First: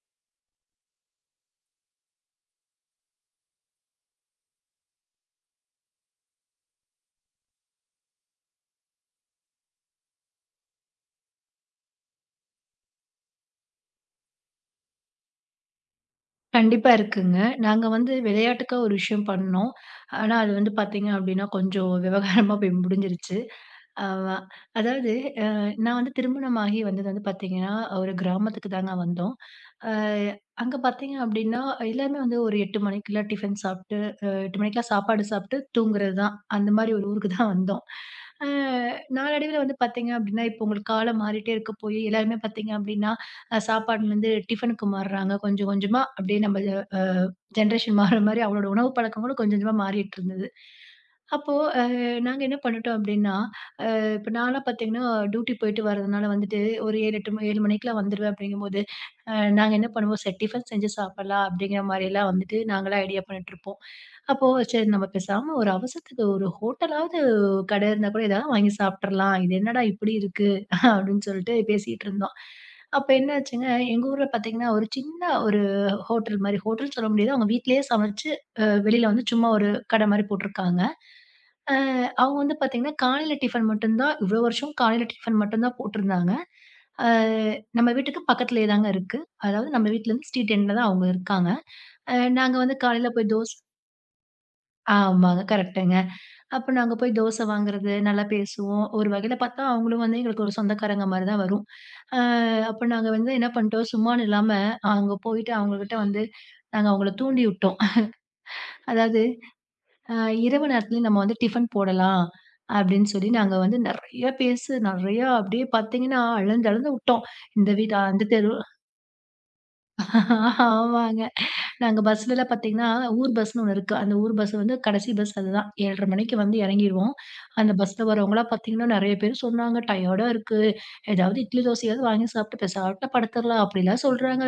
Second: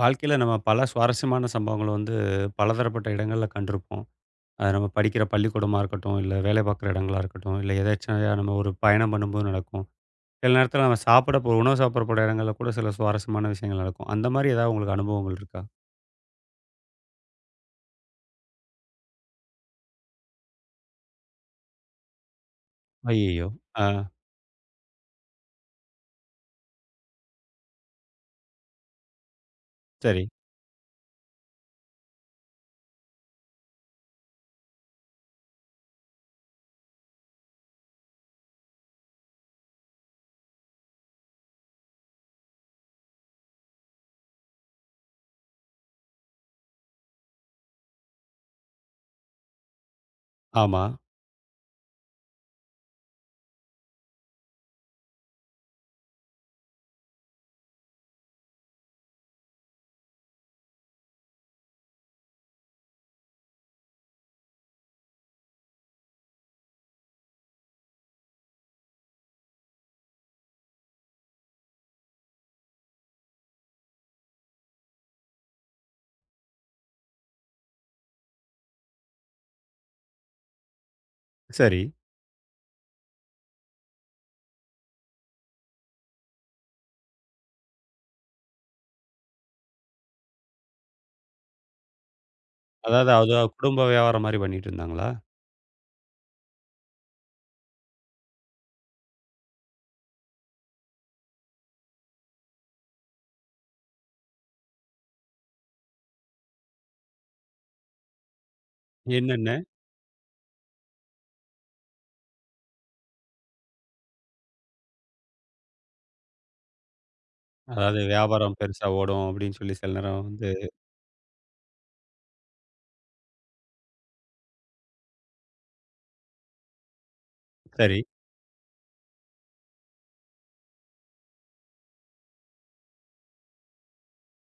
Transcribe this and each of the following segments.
வாழ்க்கையில நம்ம பல சுவாரஸ்யமான சம்பவங்கள வந்து பலதரப்பட்ட இடங்கள்ல கண்டிருப்போம். அது நம்ம படிக்கிற பள்ளிக்கூடமா இருக்கட்டும், இல்ல வேலை பார்க்குற இடங்களா இருக்கட்டும், இல்ல எதேர்ச்சையா நம்ம ஒரு பயணம் பண்ணும்போது நடக்கும். சில நேரத்தில நம்ம சாப்பிட போ உணவு சாப்பிட போற இடங்கள்ல கூட சில சுவாரஸ்யமான விஷயங்கள் நடக்கும். அந்த மாரி ஏதாவது உங்களுக்கு அனுபவங்கள் இருக்கா? கண்டிப்பா இருக்குங்க. நாங்க வந்து விளையாட்டுக்கா ஒரு விஷயம் பண்ணோம். ஆனா அது வந்து பார்த்தீங்க அப்டின்னா, கொஞ்சம் விவகாரமா போய் முடிஞ்சிருச்சு. ஐயய்யோ! ஆ, அ அதாவது அ நான் வந்து திருமணமாகி வந்தது வந்து பார்த்தீங்கன்னா, ஒரு கிராமத்துக்கு தாங்க வந்தோம். அ சரி. அங்க பார்த்தீங்க அப்டின்னா, எல்லாருமே வந்து ஒரு 8 மணிக்குலாம் டிஃபன் சாப்ட்டு, 8 மணிக்கெல்லாம் சாப்பாடு சாப்ட்டு தூங்குறது தான். அந்த மாரி ஒரு ஊருக்கு தான் வந்தோம். அ நாளடைவில வந்து பார்த்தீங்க அப்டின்னா, இப்போ உங்களுக்கு காலம் மாறிட்டே இருக்க போய் எல்லாருமே பார்த்தீங்க அப்டின்னா சாப்பாடுலேருந்து டிஃபனுக்கு மாறுறாங்க. கொஞ்சம் கொஞ்சமா அப்படியே நம்ம அ ஜெனரேஷன் மாற மாரி அவளோட உணவு பழக்கங்களும் கொஞ்சம் கொஞ்சமா மாறிட்டு இருந்தது. ஆமா. அப்போ அ நாங்க என்ன பண்ணிட்டோம் அப்படின்னா, இப்ப நான்லாம் பார்த்தீங்கன்னா, டியூட்டி போயிட்டு வரதுனால வந்துட்டு ஒரு 7, 8 7 மணிக்கெல்லாம் வந்துருவேன் அப்படிங்கும்போது, அ நாங்க என்ன பண்ணுவோம், "சரி டிஃபன் செஞ்சு சாப்பிடலாம்" அப்படிங்கிற மாரிலாம் வந்துட்டு நாங்கலாம் ஐடியா பண்ணிட்டுருப்போம். அப்போ சரி நம்ம பேசாம ஒரு அவசரத்துக்கு ஒரு ஹோட்டலாவது கடை இருந்தா கூட ஏதாவது வாங்கி சாப்பிட்றலாம். இது என்னடா இப்படி இருக்கு? அப்படின்னு சொல்லிட்டு பேசிட்டு இருந்தோம். அப்ப என்ன ஆச்சுங்க, எங்க ஊர்ல பார்த்தீங்கன்னா, ஒரு சின்ன ஹோட்டல் மாரி சொல்ல முடியாது. அவங்க வீட்லயே சமைச்சு, வெளியில வந்து சும்மா ஒரு கடை மாரி போட்டுருக்காங்க. அ சரி. அவங்க வந்து பார்த்தீங்கன்னா, காலையில டிஃபன் மட்டும் தான் போட்டிருந்தாங்க. அ நம்ம வீட்டுக்கு பக்கத்திலேயே தாங்க இருக்கு. அதாவது நம்ம வீட்ல இருந்து ஸ்ட்ரீட் எண்ட்ல தான் அவங்க இருக்காங்க. நாங்க வந்து அதாவது காலையில போய் அது குடும்ப வியாபாரம் மாரி பண்ணிட்டு இருந்தாங்களா? ஆமாங்க. கரெக்ட்டுங்க. அப்ப நாங்க போய் தோசை வாங்குறது, நல்லா பேசுவோம். ஒரு வகையில பார்த்தா, அவங்களும் வந்து எங்களுக்கு ஒரு சொந்தக்காரங்க மாரி தான் வரும். அ அப்ப நாங்க வந்து என்ன பண்ணிட்டோம், சும்மான்னு இல்லாம அங்க போயிட்டு அவங்ககிட்ட வந்து நாங்க அவங்கள தூண்டி விட்டோம். அதாவது என்னென்ன? அ இரவு நேரத்துலயும் நம்ம வந்து டிஃபன் போடலாம் அப்படின்னு சொல்லி நாங்க வந்து நெறையா அப்படியே பார்த்தீங்கன்னா, அளந்து அளந்து விட்டோம். இந்த வீடு அதாவது அந்த தெரு வியாபாரம் பெருசா ஓடும் அப்படின்னு சொல்லி சில நேரம் வந்து ஆமாங்க. நாங்க பஸ்லலாம் பார்த்தீங்கன்னா, ஊர் பஸ்ன்னு ஒண்ணு இருக்கு. அந்த ஊர் பஸ் வந்து கடைசி பஸ் அதுதான். 7:30 மணிக்கு வந்து இறங்கிருவோம். அந்த சரி. பஸ்ல வரவங்கலாம் பார்த்தீங்கன்னா, நெறைய பேர் சொன்னாங்க, "டயர்டா இருக்கு. ஏதாவது இட்லி, தோசையாவது வாங்கி சாப்பிட்டு பெசாட்ட படுத்துறலாம்." அப்படிலாம் சொல்றாங்க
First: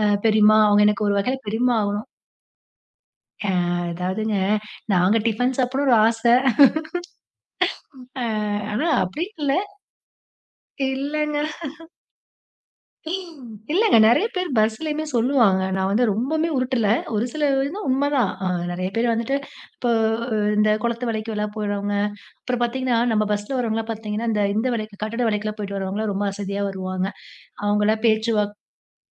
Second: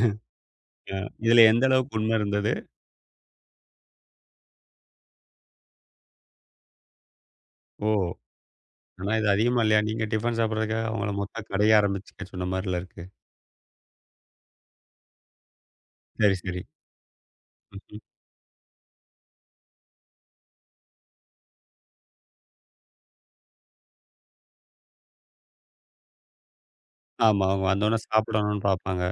பெரியம்மா. அவங்க அ எனக்கு ஒரு வகையில இதுல எந்த பெரியம்மா அளவுக்கு ஆகணும். உண்மை இருந்தது? அ அதாவதுங்க, நாங்க டிஃபன் சாப்பிடணும்னு ஒரு ஆசை. ஓ! அ ஆனா ஆனா, இது அப்படின்னு இல்ல. அதிகமா இல்லையா? நீங்க டிஃபன் சாப்பிடுறதுக்காக அவங்கள இல்லங்க. மொத்த கடைய ஆரம்பிச்சுக்க சொன்ன மாரில இருக்கு. இல்லங்க. நெறைய பேர் பஸ்லயுமே சொல்லுவாங்க. நான் வந்து சரி, ரொம்பவுமே சரி. உருட்டல. ஒரு சில இது ம்ஹ்ம். உண்மதான். நெறைய பேர் வந்துட்டு இப்போ இந்த குளத்து வேலைக்கு எல்லாம் போயிடுறவங்க, அப்புறம் பார்த்தீங்கன்னா, நம்ம பஸ்ல வரவங்கலாம் பார்த்தீங்கன்னா, இந்த இந்த வேலைக்கு கட்டட வேலைக்குலாம் போயிட்டு வரவங்கலாம் ரொம்ப அசதியா வருவாங்க. ஆமா. அவங்க வந்தோனே அவங்களாம் பேச்சுவாக் சாப்பிடணும்னு பார்ப்பாங்க.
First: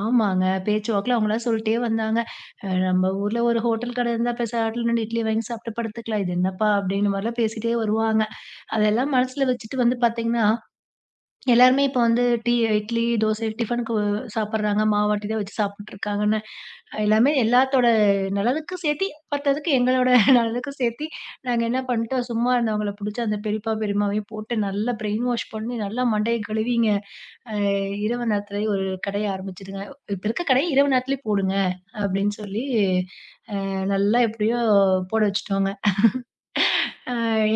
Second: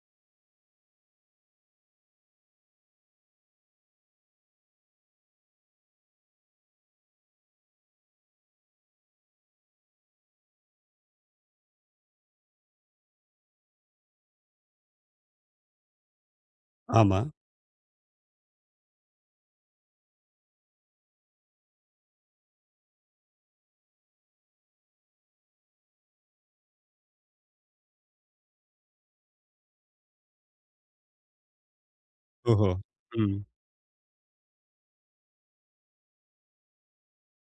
ஆமாங்க. பேச்சுவாக்குல அவங்களாம் சொல்லிட்டே வந்தாங்க. நம்ம ஊர்ல ஒரு ஹோட்டல் கடை இருந்தா பேசாட்ல நின்னு இட்லி வாங்கி சாப்பிட்டு படுத்துக்கலாம். இது என்னப்பா?" அப்படின்னு மாரிலாம் பேசிட்டே வருவாங்க. அதெல்லாம் மனசுல வச்சுட்டு வந்து பார்த்தீங்கன்னா, எல்லாருமே இப்ப வந்து டீ, இட்லி, தோசை, டிஃபனுக்கு சாப்பிடுறாங்க. மாவாட்டி தான் வச்சு சாப்பிட்டுருக்காங்கன்னு. ஆமா. எல்லாமே எல்லாத்தோட நலனுக்கும் சேர்த்தி, பத்தாததுக்கு எங்களோட நலனுக்கும் சேர்த்தி, நாங்க என்ன பண்ணிட்டோம், சும்மா இருந்தவங்கள புடிச்சு அந்த பெரியப்பா, பெரியம்மாவையும் போட்டு நல்லா பிரெயின் வாஷ் பண்ணி, நல்லா மண்டைய கழுவிங்க. அ இரவு நேரத்திலேயே ஒரு கடைய ஆரம்பிச்சுடுங்க. இப்ப இருக்க கடைய இரவு நேரத்திலேயே போடுங்க, அப்படின்னு சொல்லி, ஓஹோ! ம். நல்லா எப்படியோ போட வச்சுட்டோங்க.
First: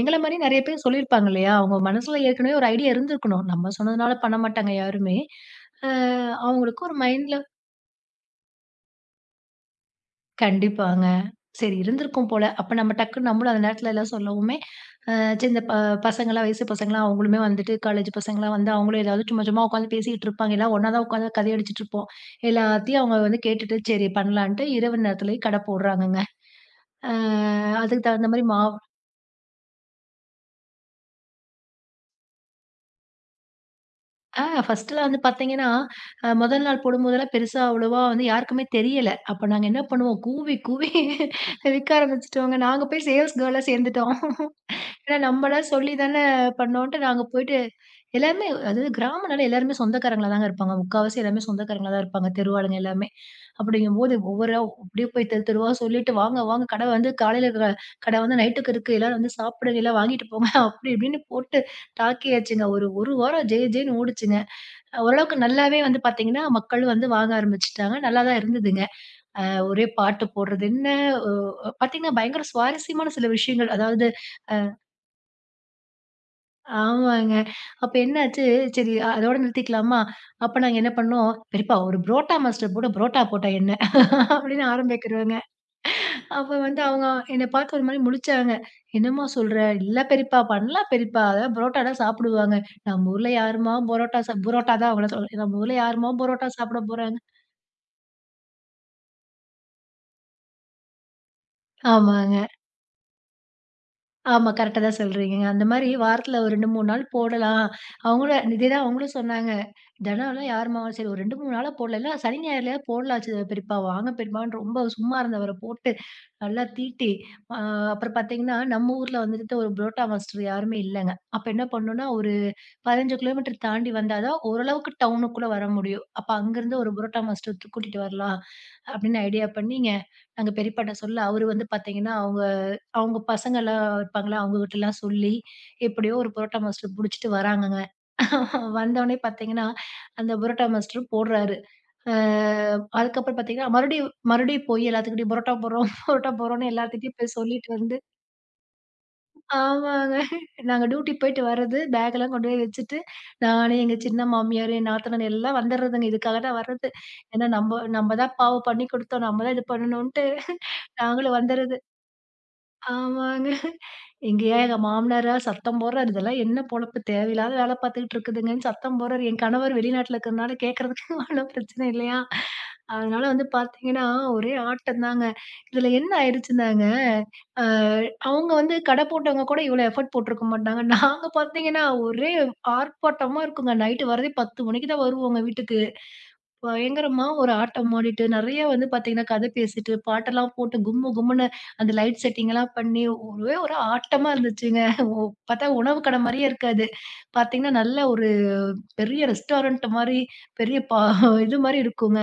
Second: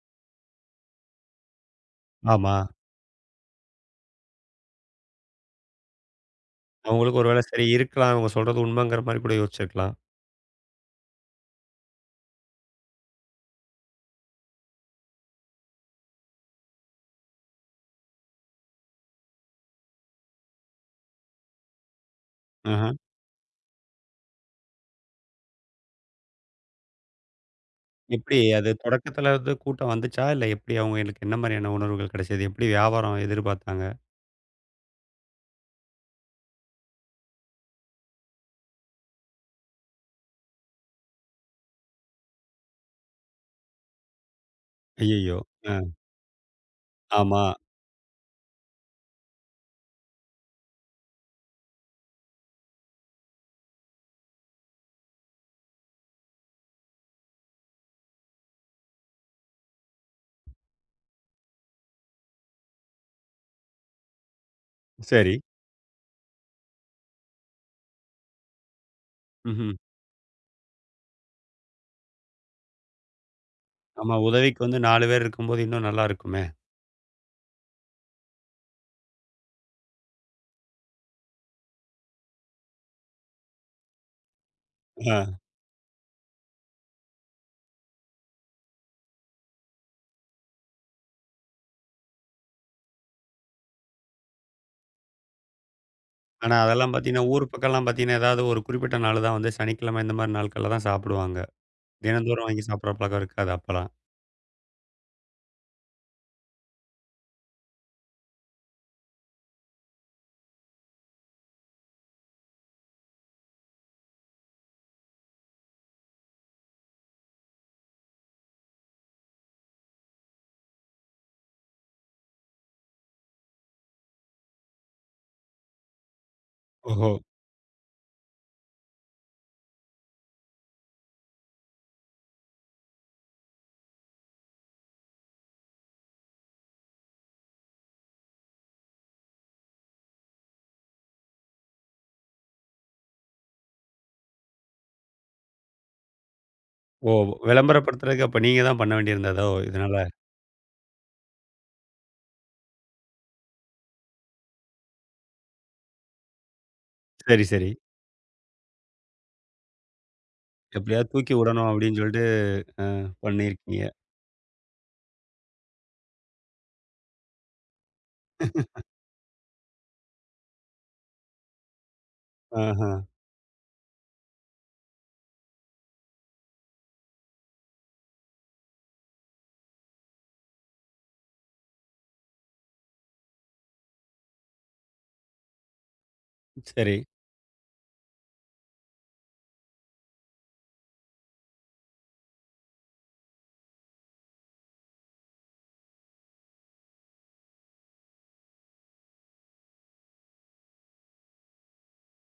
எங்கள மாரி நெறைய பேர் சொல்லியிருப்பாங்க இல்லையா? அவங்க மனசுல ஆமா. ஏற்கனவே ஒரு ஐடியா இருந்திருக்கணும். நம்ம சொன்னதுனால பண்ண மாட்டாங்க யாருமே. அ அவங்களுக்கு ஒரு அவங்களுக்கு ஒரு மைண்ட்ல வேளை சரி இருக்கலாம். அவங்க சொல்றது உண்மைங்கிற மாரி கூட யோசிச்சிருக்கலாம். கண்டிப்பாங்க. சரி இருந்திருக்கும் போல. அப்ப நம்ம டக்குன்னு நம்மளும் அந்த நேரத்துல எல்லாம் சொல்லவுமே, அ சரி இந்த ப பசங்கலாம் வயசு பசங்கலாம் அவங்களுமே வந்துட்டு காலேஜ் பசங்கலாம் வந்து அவங்களும் ஏதாவது சும்மா சும்மா உட்காந்து பேசிக்கிட்டு இருப்பாங்க. எல்லாம் ஒண்ணா தான் உட்காந்து கதை அடிச்சுட்டு இருப்போம். ஆஹ. எல்லாத்தையும் அவங்க வந்து கேட்டுட்டு சரி பண்ணலான்ட்டு இரவு நேரத்துலயே கடை போடுறாங்கங்க. அ அதுக்கு தகுந்த எப்படி மாரி அது மாவு தொடக்கத்துல வந்து கூட்டம் வந்துச்சா? இல்ல எப்படி அவங்களுக்கு என்ன மாரியான உணர்வுகள் கிடைச்சது? எப்படி வியாபாரம் எதிர்பார்த்தாங்க? ஆ ஃபர்ஸ்ட்டுலாம் வந்து பார்த்தீங்கன்னா, முதல் நாள் போடும்போதெல்லாம் பெருசா அவ்வளவா வந்து யாருக்குமே தெரியல. அப்ப நாங்க என்ன பண்ணுவோம், கூவி கூவி விக்க ஆரம்பிச்சுட்டோங்க. நாங்க போய் சேல்ஸ் கேர்லா சேர்ந்துட்டோம். ஏன்னா ஐய்யய்யோ! நம்மளா அ. சொல்லி தானே பண்ணோன்ட்டு நாங்க ஆமா. போயிட்டு எல்லாருமே அதாவது கிராமம்னால எல்லாருமே சொந்தக்காரங்களா தாங்க இருப்பாங்க. முக்காவாசி எல்லாமே சொந்தக்காரங்களா தான் இருப்பாங்க, தெருவாளுங்க எல்லாமே. அப்படிங்கும்போது அப்படியே போய் தெரு தெருவா சொல்லிட்டு, "வாங்க வாங்க கடை வந்து காலையில இருக்கிற கடை வந்து நைட்டுக்கு இருக்கு. எல்லாரும் வந்து சாப்பிடுங்க, எல்லாம் வாங்கிட்டு போங்க" அப்படி இப்படின்னு போட்டு டாக்கியாச்சுங்க. ஒரு ஒரு வாரம் ஜே ஜேன்னு ஓடுச்சுங்க. சரி. ஓரளவுக்கு நல்லாவே வந்து பார்த்தீங்கன்னா, மக்களும் வந்து வாங்க ஆரம்பிச்சுட்டாங்க. நல்லா தான் இருந்ததுங்க. ம்ஹ்ம். ஒரே பாட்டு போடுறது என்ன, ஒ பார்த்தீங்கன்னா, பயங்கர சுவாரஸ்யமான சில விஷயங்கள். அதாவது ஆமா. அ உதவிக்கு வந்து 4 பேர் இருக்கும்போது இன்னும் நல்லா இருக்குமே! ஆமாங்க. அப்ப என்னாச்சு, அதோட நிறுத்திக்கலாமா? அப்ப நாங்க என்ன பண்ணோம், "பெரியப்பா ஒரு புரோட்டா மாஸ்டர் போடு, புரோட்டா போட்டா என்ன?" அப்படின்னு ஆரம்பிக்கிறோங்க. அ. அப்ப வந்து அவங்க என்ன பார்த்து ஒரு மாரி முழிச்சாங்க. "என்னம்மா சொல்ற?" "இல்ல பெரியப்பா, பண்ணலாம் பெரியப்பா. அதான் புரோட்டா தான் சாப்பிடுவாங்க. நம்ம ஊர்ல யாரும்மா புரோட்டா சாப் புரோட்டா தான் அவங்கள சொல்றேன். நம்ம ஊர்ல யாரும்மா புரோட்டா ஆனா, சாப்பிட அதெல்லாம் போறாங்க?" பார்த்தீங்கன்னா, ஊர் பக்கம்லாம் பார்த்தீங்கன்னா, ஏதாவது ஒரு குறிப்பிட்ட நாள் தான் வந்து சனிக்கிழமை இந்த மாரி நாட்கள்ல தான் சாப்பிடுவாங்க. ஆமாங்க. தினந்தோறும் வாங்கி சாப்பிடுற பழக்கம் இருக்காது அப்பலாம். ஆமா. கரெக்ட்டா தான் சொல்றீங்கங்க. அந்த மாரி வாரத்துல ஒரு 2, 3 நாள் போடலாம். அவங்களும் சொன்னாங்க. தினம்லாம் யாரும்மா சரி ஒரு 2, 3 நாளா போடல. இல்ல சனி, ஞாயிறுலயாவது போடலாச்சு பெரியப்பா. வாங்க பெரியப்பான்னு ரொம்ப சும்மா இருந்தவர போட்டு, நல்லா தீட்டி, அ அப்புறம் பார்த்தீங்கன்னா, நம்ம ஊர்ல வந்துட்டு ஒரு புரோட்டா மாஸ்டர் யாருமே இல்லங்க. அப்ப என்ன பண்ணோம்னா, ஒரு 15 கிலோமீட்டர் தாண்டி வந்தா தான் ஓரளவுக்கு டவுனுக்குள்ள வர முடியும். அப்ப அங்கருந்து ஒரு ஓஹோ! புரோட்டா மாஸ்டர் கூட்டிட்டு வரலாம், அப்படின்னு ஐடியா பண்ணிங்க, நாங்க பெரியப்பாட்ட சொல்ல அவரு வந்து பார்த்தீங்கன்னா, அவங்க அவங்க பசங்கலாம் இருப்பாங்களா, அவங்க கிட்டலாம் சொல்லி, எப்படியோ ஒரு புரோட்டா மாஸ்டர் புடிச்சிட்டு வராங்கங்க. வந்தோனே பார்த்தீங்கன்னா, அந்த புரோட்டா மாஸ்டர் போடுறாரு. அ அதுக்கப்புறம் பார்த்தீங்கன்னா, மறுபடியும் மறுபடியும் போய் எல்லாத்துக்கிட்டயும் புரோட்டா போடுறோம், புரோட்டா போடுறோம்ன்னு ஓ! எல்லாத்துக்கிட்டயும் போய் சொல்லிட்டு வந்து விளம்பரப்படுத்துறதுக்கு அப்ப நீங்க தான் பண்ண வேண்டியிருந்ததோ! இதனால. ஆமாங்க. நாங்க டியூட்டி போயிட்டு வர்றது, பேக்லாம் கொண்டு போய் வச்சுட்டு, நானு, எங்க சின்ன மாமியார், என் நாத்தனார் எல்லாம் வந்துடுறதுங்க. இதுக்காக தான் வர்றது. சரி, ஏன்னா சரி. நம்ப நம்ப தான் பாவம் பண்ணி குடுத்தோம். நம்ம தான் இது பண்ணணுன்ட்டு எப்படியாவது தூக்கி நாங்களும் விடணும் வந்துடுறது. அப்படின்னு சொல்லிட்டு அ ஆமாங்க. பண்ணியிருக்கீங்க. எங்க மாமனாரா சத்தம் போடுறாரு. "இதெல்லாம் என்ன பொழப்பு? தேவையில்லாத வேல பார்த்துக்கிட்டு இருக்குதுங்கன்னு" சத்தம் போடுறாரு. என் கணவர் வெளிநாட்டுல இருக்கிறனால கேட்கறதுக்கு அவ்வளவு பிரச்சனை இல்லையா? ஆஹா. அதனால வந்து பார்த்தீங்கன்னா, ஒரே ஆட்டம்தாங்க. இதுல என்ன ஆயிடுச்சுன்னாங்க, அ அவங்க வந்து கடை போட்டவங்க கூட இவ்வளோ எஃபோர்ட் போட்டிருக்க மாட்டாங்க. நாங்க பார்த்தீங்கன்னா, ஒரே ஆர்ப்பாட்டமா இருக்குங்க. நைட்டு வரதே 10 மணிக்கு தான் வருவோங்க வீட்டுக்கு. சரி. பயங்கரமா ஒரு ஆட்டம் ஆடிட்டு, நெறைய வந்து பார்த்தீங்கன்னா, கதை பேசிட்டு, பாட்டெல்லாம் போட்டு கும்மு கும்முன்னு அந்த லைட் செட்டிங்லாம் பண்ணி, ஒரே ஒரு ஆட்டமா இருந்துச்சுங்க. பார்த்தா உணவு கடை மாரியே இருக்காது. பார்த்தீங்கன்னா, நல்ல ஒரு பெரிய ரெஸ்டாரண்ட் மாரி, பெரிய பா இது மாரி இருக்குங்க.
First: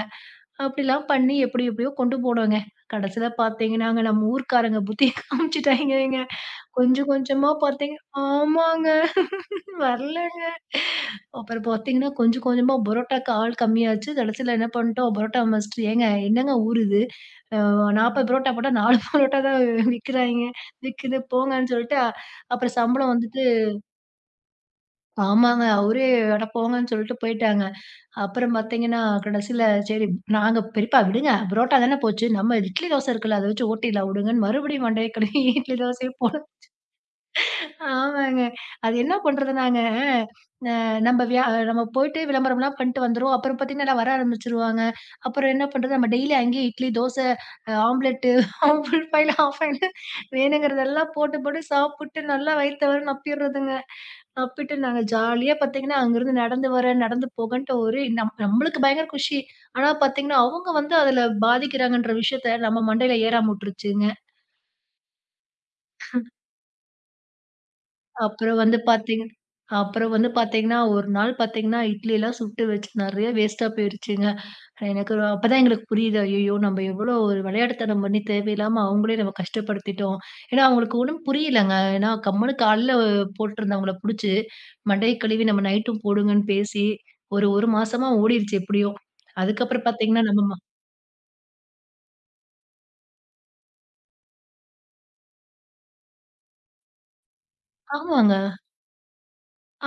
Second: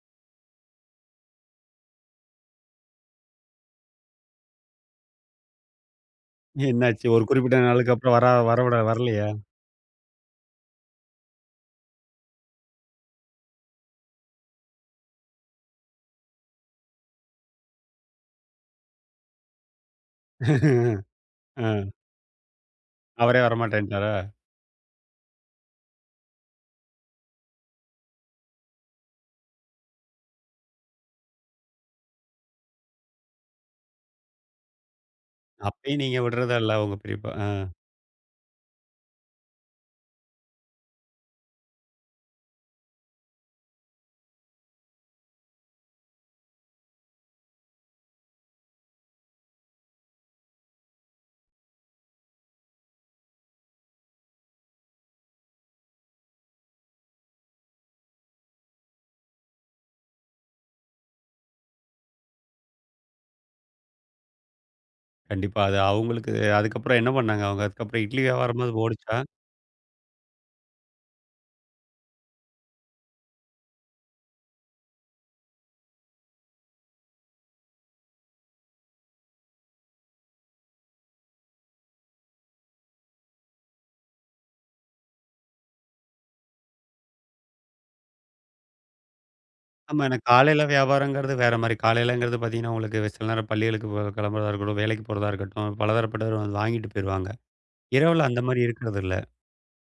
அப்படிலாம் பண்ணி எப்படி எப்படியோ கொண்டு போனோங்க. கடைசியில பார்த்தீங்கன்னாங்க, நம்ம ஊர்க்காரங்க புத்திய காமிச்சுட்டாய்ங்கங்க. என்னாச்சு? கொஞ்சம் ஒரு கொஞ்சமா குறிப்பிட்ட நாளுக்கு பார்த்தீங்க அப்புறம் வரா வரவிட ஆமாங்க. வரலையா? வரலங்க. அப்புறம் பார்த்தீங்கன்னா, கொஞ்சம் கொஞ்சமா பரோட்டாக்கு ஆள் கம்மியாச்சு. கடைசில என்ன பண்ணிட்டோம், பரோட்டா மாஸ்டர் "ஏங்க என்னங்க ஊர் இது? அ 40 பரோட்டா போட்டா 4 பரோட்டா தான் விக்கிறாய்ங்க. விக்குது போங்கன்னு" அ சொல்லிட்டு அப்புறம் சம்பளம் அவரே வந்துட்டு வரமாட்டேன்ட்டாரா? ஆமாங்க. அவரே "அட போங்கன்னு" சொல்லிட்டு போயிட்டாங்க. அப்புறம் பார்த்தீங்கன்னா, கடைசில சரி நாங்க "பெரியப்பா விடுங்க. பரோட்டா தானே போச்சு. நம்ம இட்லி தோசை இருக்குல்ல, அத வச்சு ஓட்டிடலாம் விடுங்கன்னு" மறுபடியும் மண்டைய கழுவி இட்லி அப்பயும் நீங்க தோசையும் போட விடுறதா இல்ல உங்க பெரியப்பா? ஆ. ஆமாங்க. அது என்ன பண்றது நாங்க, அ நம்ப வியா நம்ம போயிட்டு விளம்பரம்லாம் பண்ணிட்டு வந்துருவோம். அப்புறம் பார்த்தீங்கன்னா, வர ஆரம்பிச்சுருவாங்க. அப்புறம் என்ன பண்றது, நம்ம டெய்லி அங்கேயே idli, dosa, omelette full boil, half ஃபைல்னு வேணுங்கிறதெல்லாம் போட்டு, போட்டு சாப்பிட்டு நல்லா வயித்தவர நப்பிடுறதுங்க. நப்பிட்டு நாங்க ஜாலியா பார்த்தீங்கன்னா, அங்கேருந்து நடந்து வரேன், நடந்து போகன்ட்டு ஒரு நம் நம்மளுக்கு பயங்கர குஷி. ஆனா பார்த்தீங்கன்னா, அவங்க வந்து அதில பாதிக்கிறாங்கன்ற விஷயத்த நம்ம மண்டையில ஏறாம உட்டுருச்சுங்க. கண்டிப்பா. அது அவங்களுக்கு அதுக்கப்புறம் என்ன பண்ணாங்க அவங்க? அதுக்கப்புறம் இட்லி அப்புறம் வந்து வியாபாரமாவது ஓடுச்சா? பார்த்தீங்க அப்புறம் வந்து பார்த்தீங்கன்னா, ஒரு நாள் பார்த்தீங்கன்னா, இட்லிலாம் சுட்டு வச்சு நெறைய வேஸ்ட்டா போயிருச்சுங்க. அப்பதான் எங்களுக்கு புரியுது. ஐயய்யோ! நம்ம எவ்வளோ ஒரு விளையாட்டுத்தனம் பண்ணி தேவையில்லாம அவங்களே நம்ம கஷ்டப்படுத்திட்டோம். ஏன்னா, அவங்களுக்கு ஒண்ணும் புரியலங்க. ஏன்னா, கம்முனு காலைல போட்டிருந்தவங்கள புடிச்சு, மண்டைய கழுவி நம்ம நைட்டும் போடுங்கன்னு பேசி, ஒரு 1 மாசமா ஓடிருச்சு எப்படியோ. அதுக்கப்புறம் ஆமா. ஏன்னா பார்த்தீங்கன்னா, நம்ம ம காலையில வியாபாரங்கிறது வேற மாரி. காலையிலங்கிறது பார்த்தீங்கன்னா, உங்களுக்கு சில நேரம் பள்ளிகளுக்கு போ கிளம்புறதா இருக்கட்டும், வேலைக்கு போறதா இருக்கட்டும், பலதரப்பட்டவர் வந்து வாங்கிட்டு போயிருவாங்க. இரவுல ஆமாங்க. அந்த மாரி இருக்கிறதில்ல.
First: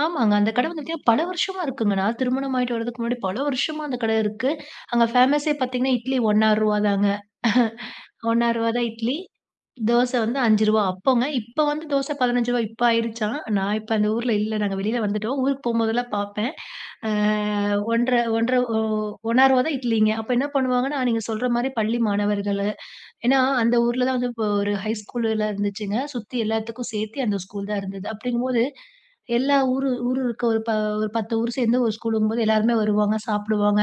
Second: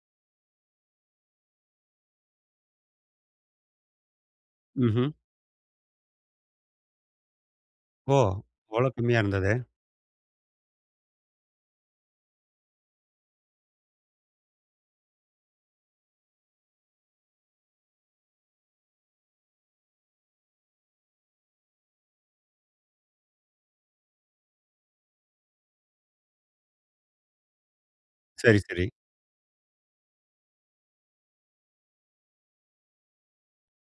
ஆமாங்க. அந்த கடை வந்து பார்த்தீங்கன்னா, பல வருஷமா இருக்குங்க. நான் திருமணம் ஆயிட்டு வரதுக்கு முன்னாடி பல வருஷமா அந்த கடை இருக்கு. அங்க ம்ஹ்ம். ஃபேமஸே பார்த்தீங்கன்னா, இட்லி ரூ. 1.50 தாங்க. ஓ! ரூ. 1.50 தான் அவ்வளோ இட்லி. கம்மியா இருந்தது. தோசை வந்து ரூ. 5 அப்போங்க. இப்ப வந்து தோசை ரூ. 15 இப்ப ஆயிருச்சாம். நான் இப்ப அந்த ஊர்ல இல்ல. நாங்க வெளியில வந்துட்டோம். ஊருக்கு போம்போதெல்லாம் பார்ப்பேன். அ 1 1 1.50 தான் இட்லிங்க. அப்ப என்ன பண்ணுவாங்கன்னா, நீங்க சொல்ற மாரி பள்ளி மாணவர்கள ஏன்னா, அந்த ஊர்ல தான் வந்து இப்போ ஒரு ஹை ஸ்கூல்ல இருந்துச்சுங்க. சுத்தி எல்லாத்துக்கும் சேர்த்து அந்த ஸ்கூல் தான் இருந்தது. சரி, அப்படிங்கும்போது, சரி. எல்லா ஊரு ஊரு இருக்க ஒரு ப ஒரு 10 ஊர் சேர்ந்து ஒரு ஸ்கூலுங்கும்போது எல்லாருமே வருவாங்க, சாப்பிடுவாங்க.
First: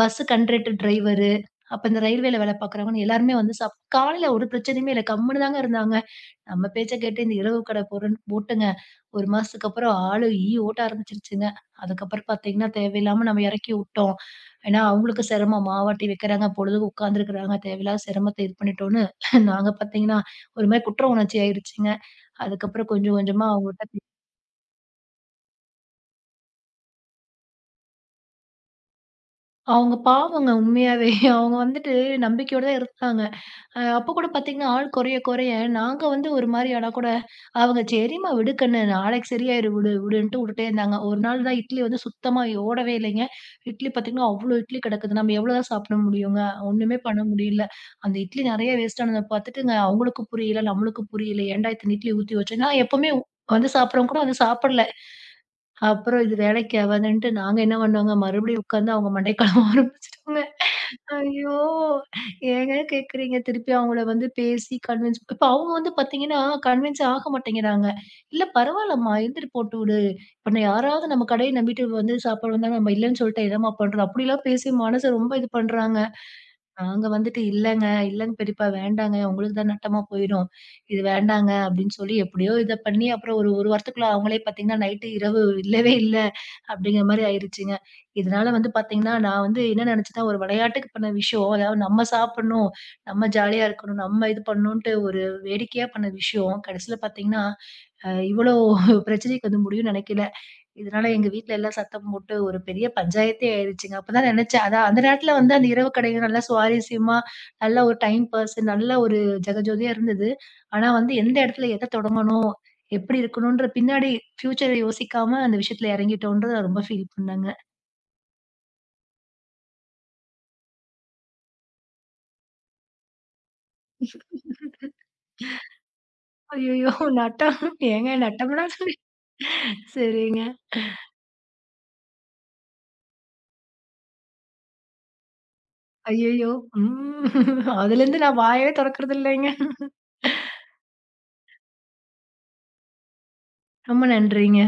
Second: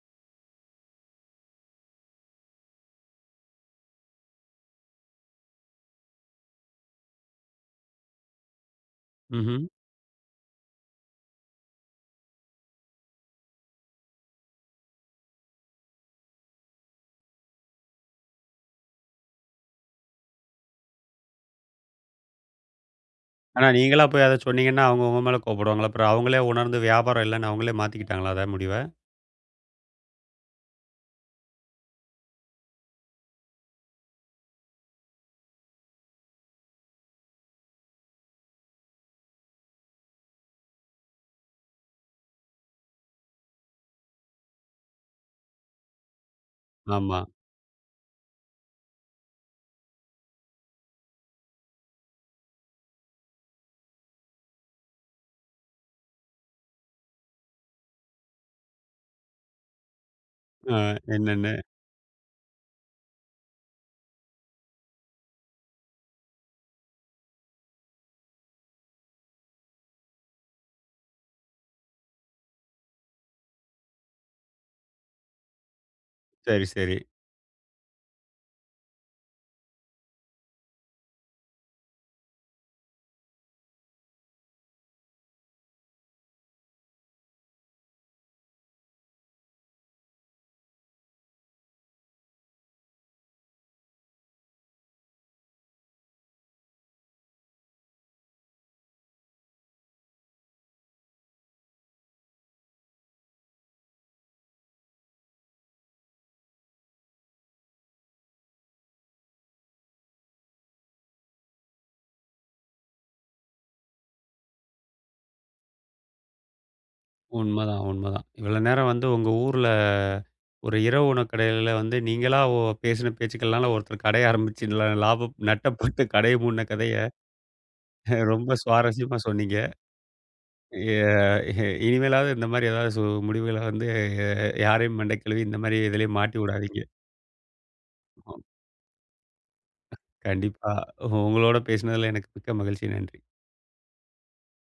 பஸ் கண்டக்டர், டிரைவரு, அப்ப இந்த ரயில்வேல வேலை பார்க்குறவங்கன்னு எல்லாருமே வந்து காலையில ஒரு பிரச்சனையுமே இல்ல. கம்முனு தாங்க இருந்தாங்க. நம்ம பேச்ச கேட்டு இந்த இரவு கடை போறேன்னு போட்டுங்க. 1 ம்ஹ்ம். மாசத்துக்கு அப்புறம் ஆளு ஈ ஓட்ட ஆரம்பிச்சுருச்சுங்க. அதுக்கப்புறம் பார்த்தீங்கன்னா, தேவையில்லாம நம்ம எறக்கி உட்டோம். ஏன்னா, அவங்களுக்கு சிரமம் மாவாட்டி வைக்கிறாங்க, பொழுதுக்கு உட்காந்துருக்குறாங்க, தேவையில்லாத சிரமத்த இது பண்ணிட்டோன்னு, நாங்க பார்த்தீங்கன்னா, ஒரு மாரி குற்ற உணர்ச்சி ஆயிருச்சுங்க. அதுக்கப்புறம் கொஞ்சம் கொஞ்சமா ஆனா அவங்கட்ட நீங்களா போய் அத சொன்னீங்கன்னா, அவங்க உங்க மேல கோப்படுவாங்களா? அப்புறம் அவங்களே உணர்ந்து வியாபாரம் இல்லன்னு அவங்களே மாத்திக்கிட்டாங்களா அத முடிவ? அவங்க பாவங்க உண்மையாவே. அவங்க வந்துட்டு நம்பிக்கையோட தான் இருந்தாங்க. அப்ப கூட பார்த்தீங்கன்னா, ஆள் குறைய குறைய நாங்க வந்து ஒரு மாரி ஆனா கூட, அவங்க "சரிம்மா விடு கண்ணு, நாளைக்கு சரியாயிரும் விடு" விடுன்ட்டு வுட்டுட்டே இருந்தாங்க. ஒரு நாள் தான் இட்லி வந்து சுத்தமா ஓடவே இல்லைங்க. இட்லி பார்த்தீங்கன்னா, அவ்ளோ இட்லி கிடக்குது. நம்ம எவ்ளோ தான் சாப்பிட முடியுங்க? ஒண்ணுமே ஆமா. பண்ண முடியல. அந்த இட்லி நெறைய வேஸ்ட் ஆனத பார்த்துட்டுங்க, அவங்களுக்கும் புரியல, நம்மளுக்கும் புரியல. "ஏன்டா இத்தன இட்லி ஊத்தி வச்சோம்?" நான் எப்பவுமே வந்து சாப்பிடுறவங்க கூட வந்து சாப்பிடல. அப்புறம் இது வேலைக்கு ஆவாதுன்ட்டு நாங்க என்ன பண்ணோங்க, மறுபடியும் உட்காந்து அவங்க மண்டைய கழுவ ஆரம்பிச்சுட்டோங்க. அ என்னன்னு. ஐயோ! ஏங்க கேட்குறீங்க? திருப்பி அவங்கள வந்து பேசி கன்வின்ஸ் இப்ப அவங்க வந்து பார்த்தீங்கன்னா, கன்வின்ஸ் ஆக மாட்டேங்கிறாங்க. "இல்ல பரவாயில்லம்மா, எழுந்திரி போட்டு விடு. இப்ப நான் யாராவது நம்ம கடைய நம்பிட்டு வந்து சாப்பாடு வந்தா நம்ம இல்லன்னு சொல்லிட்டா என்னம்மா பண்றது?" அப்படிலாம் பேசி மனச ரொம்ப இது பண்றாங்க. சரி, சரி. நாங்க வந்துட்டு, "இல்லங்க, இல்லங்க பெரியப்பா வேண்டாங்க. உங்களுக்கு தான் நட்டமா போயிரும். இது வேண்டாங்க." அப்படின்னு சொல்லி எப்படியோ இத பண்ணி அப்புறம் ஒரு 1 வாரத்துக்குள்ள அவங்களே பார்த்தீங்கன்னா, நைட்டு இரவு இல்லவே இல்ல. அப்படிங்கிற மாரி ஆயிருச்சுங்க. இதனால வந்து பார்த்தீங்கன்னா, நான் வந்து என்ன நெனச்சேன்னா, ஒரு விளையாட்டுக்கு பண்ண விஷயம், அதாவது நம்ம சாப்பிடணும், நம்ம ஜாலியா இருக்கணும், நம்ம இது பண்ணணுன்ட்டு ஒரு வேடிக்கையா பண்ண விஷயம், கடைசில பார்த்தீங்கன்னா, இவ்வளோ பிரச்சனைக்கு வந்து முடியும்னு நெனைக்கல. இதனால எங்க வீட்ல எல்லாம் சத்தம் போட்டு ஒரு பெரிய பஞ்சாயத்தே ஆயிருச்சுங்க. அப்பதான் நினைச்சேன், அதான் அந்த நேரத்துல வந்து அந்த இரவு கடைகள் நல்லா சுவாரஸ்யமா, நல்ல ஒரு டைம் பாஸ், நல்ல ஒரு ஜகஜோதியா இருந்தது. ஆனா வந்து எந்த இடத்துல எத தொடங்கணும்? எப்படி இருக்கணும்ன்ற பின்னாடி ஃபியூச்சர யோசிக்காம அந்த விஷயத்துல இறங்கிட்டோன்றத ரொம்ப ஃபீல் பண்ணேங்க. உண்மதான், உண்மதான். இவ்வளோ நேரம் வந்து உங்க ஊர்ல ஒரு இரவு உணவு கடையில வந்து நீங்களா பேசின பேச்சுக்கள்னால ஒருத்தர் கடைய ஆரம்பிச்சு லாபம் நட்டப்பட்டு கடைய மூடுன ஐயய்யோ! கதைய நட்டம் ஏங்க ரொம்ப நட்டம்னா சுவாரஸ்யமா சொன்னீங்க. சரிங்க. எ எ- இனிமேலாவது இந்த மாரி ஏதாவது முடிவுகள வந்து யாரையும் மண்ட கழுவி இந்த மாரி இதுலயும் மாட்டி ஐயய்யோ! விடாதீங்க. ம். அதுலேருந்து நான் வாயவே தொறக்கறது இல்லைங்க. கண்டிப்பா. உங்களோட பேசினதுல எனக்கு மிக்க மகிழ்ச்சி. நன்றி. ரொம்ப நன்றிங்க.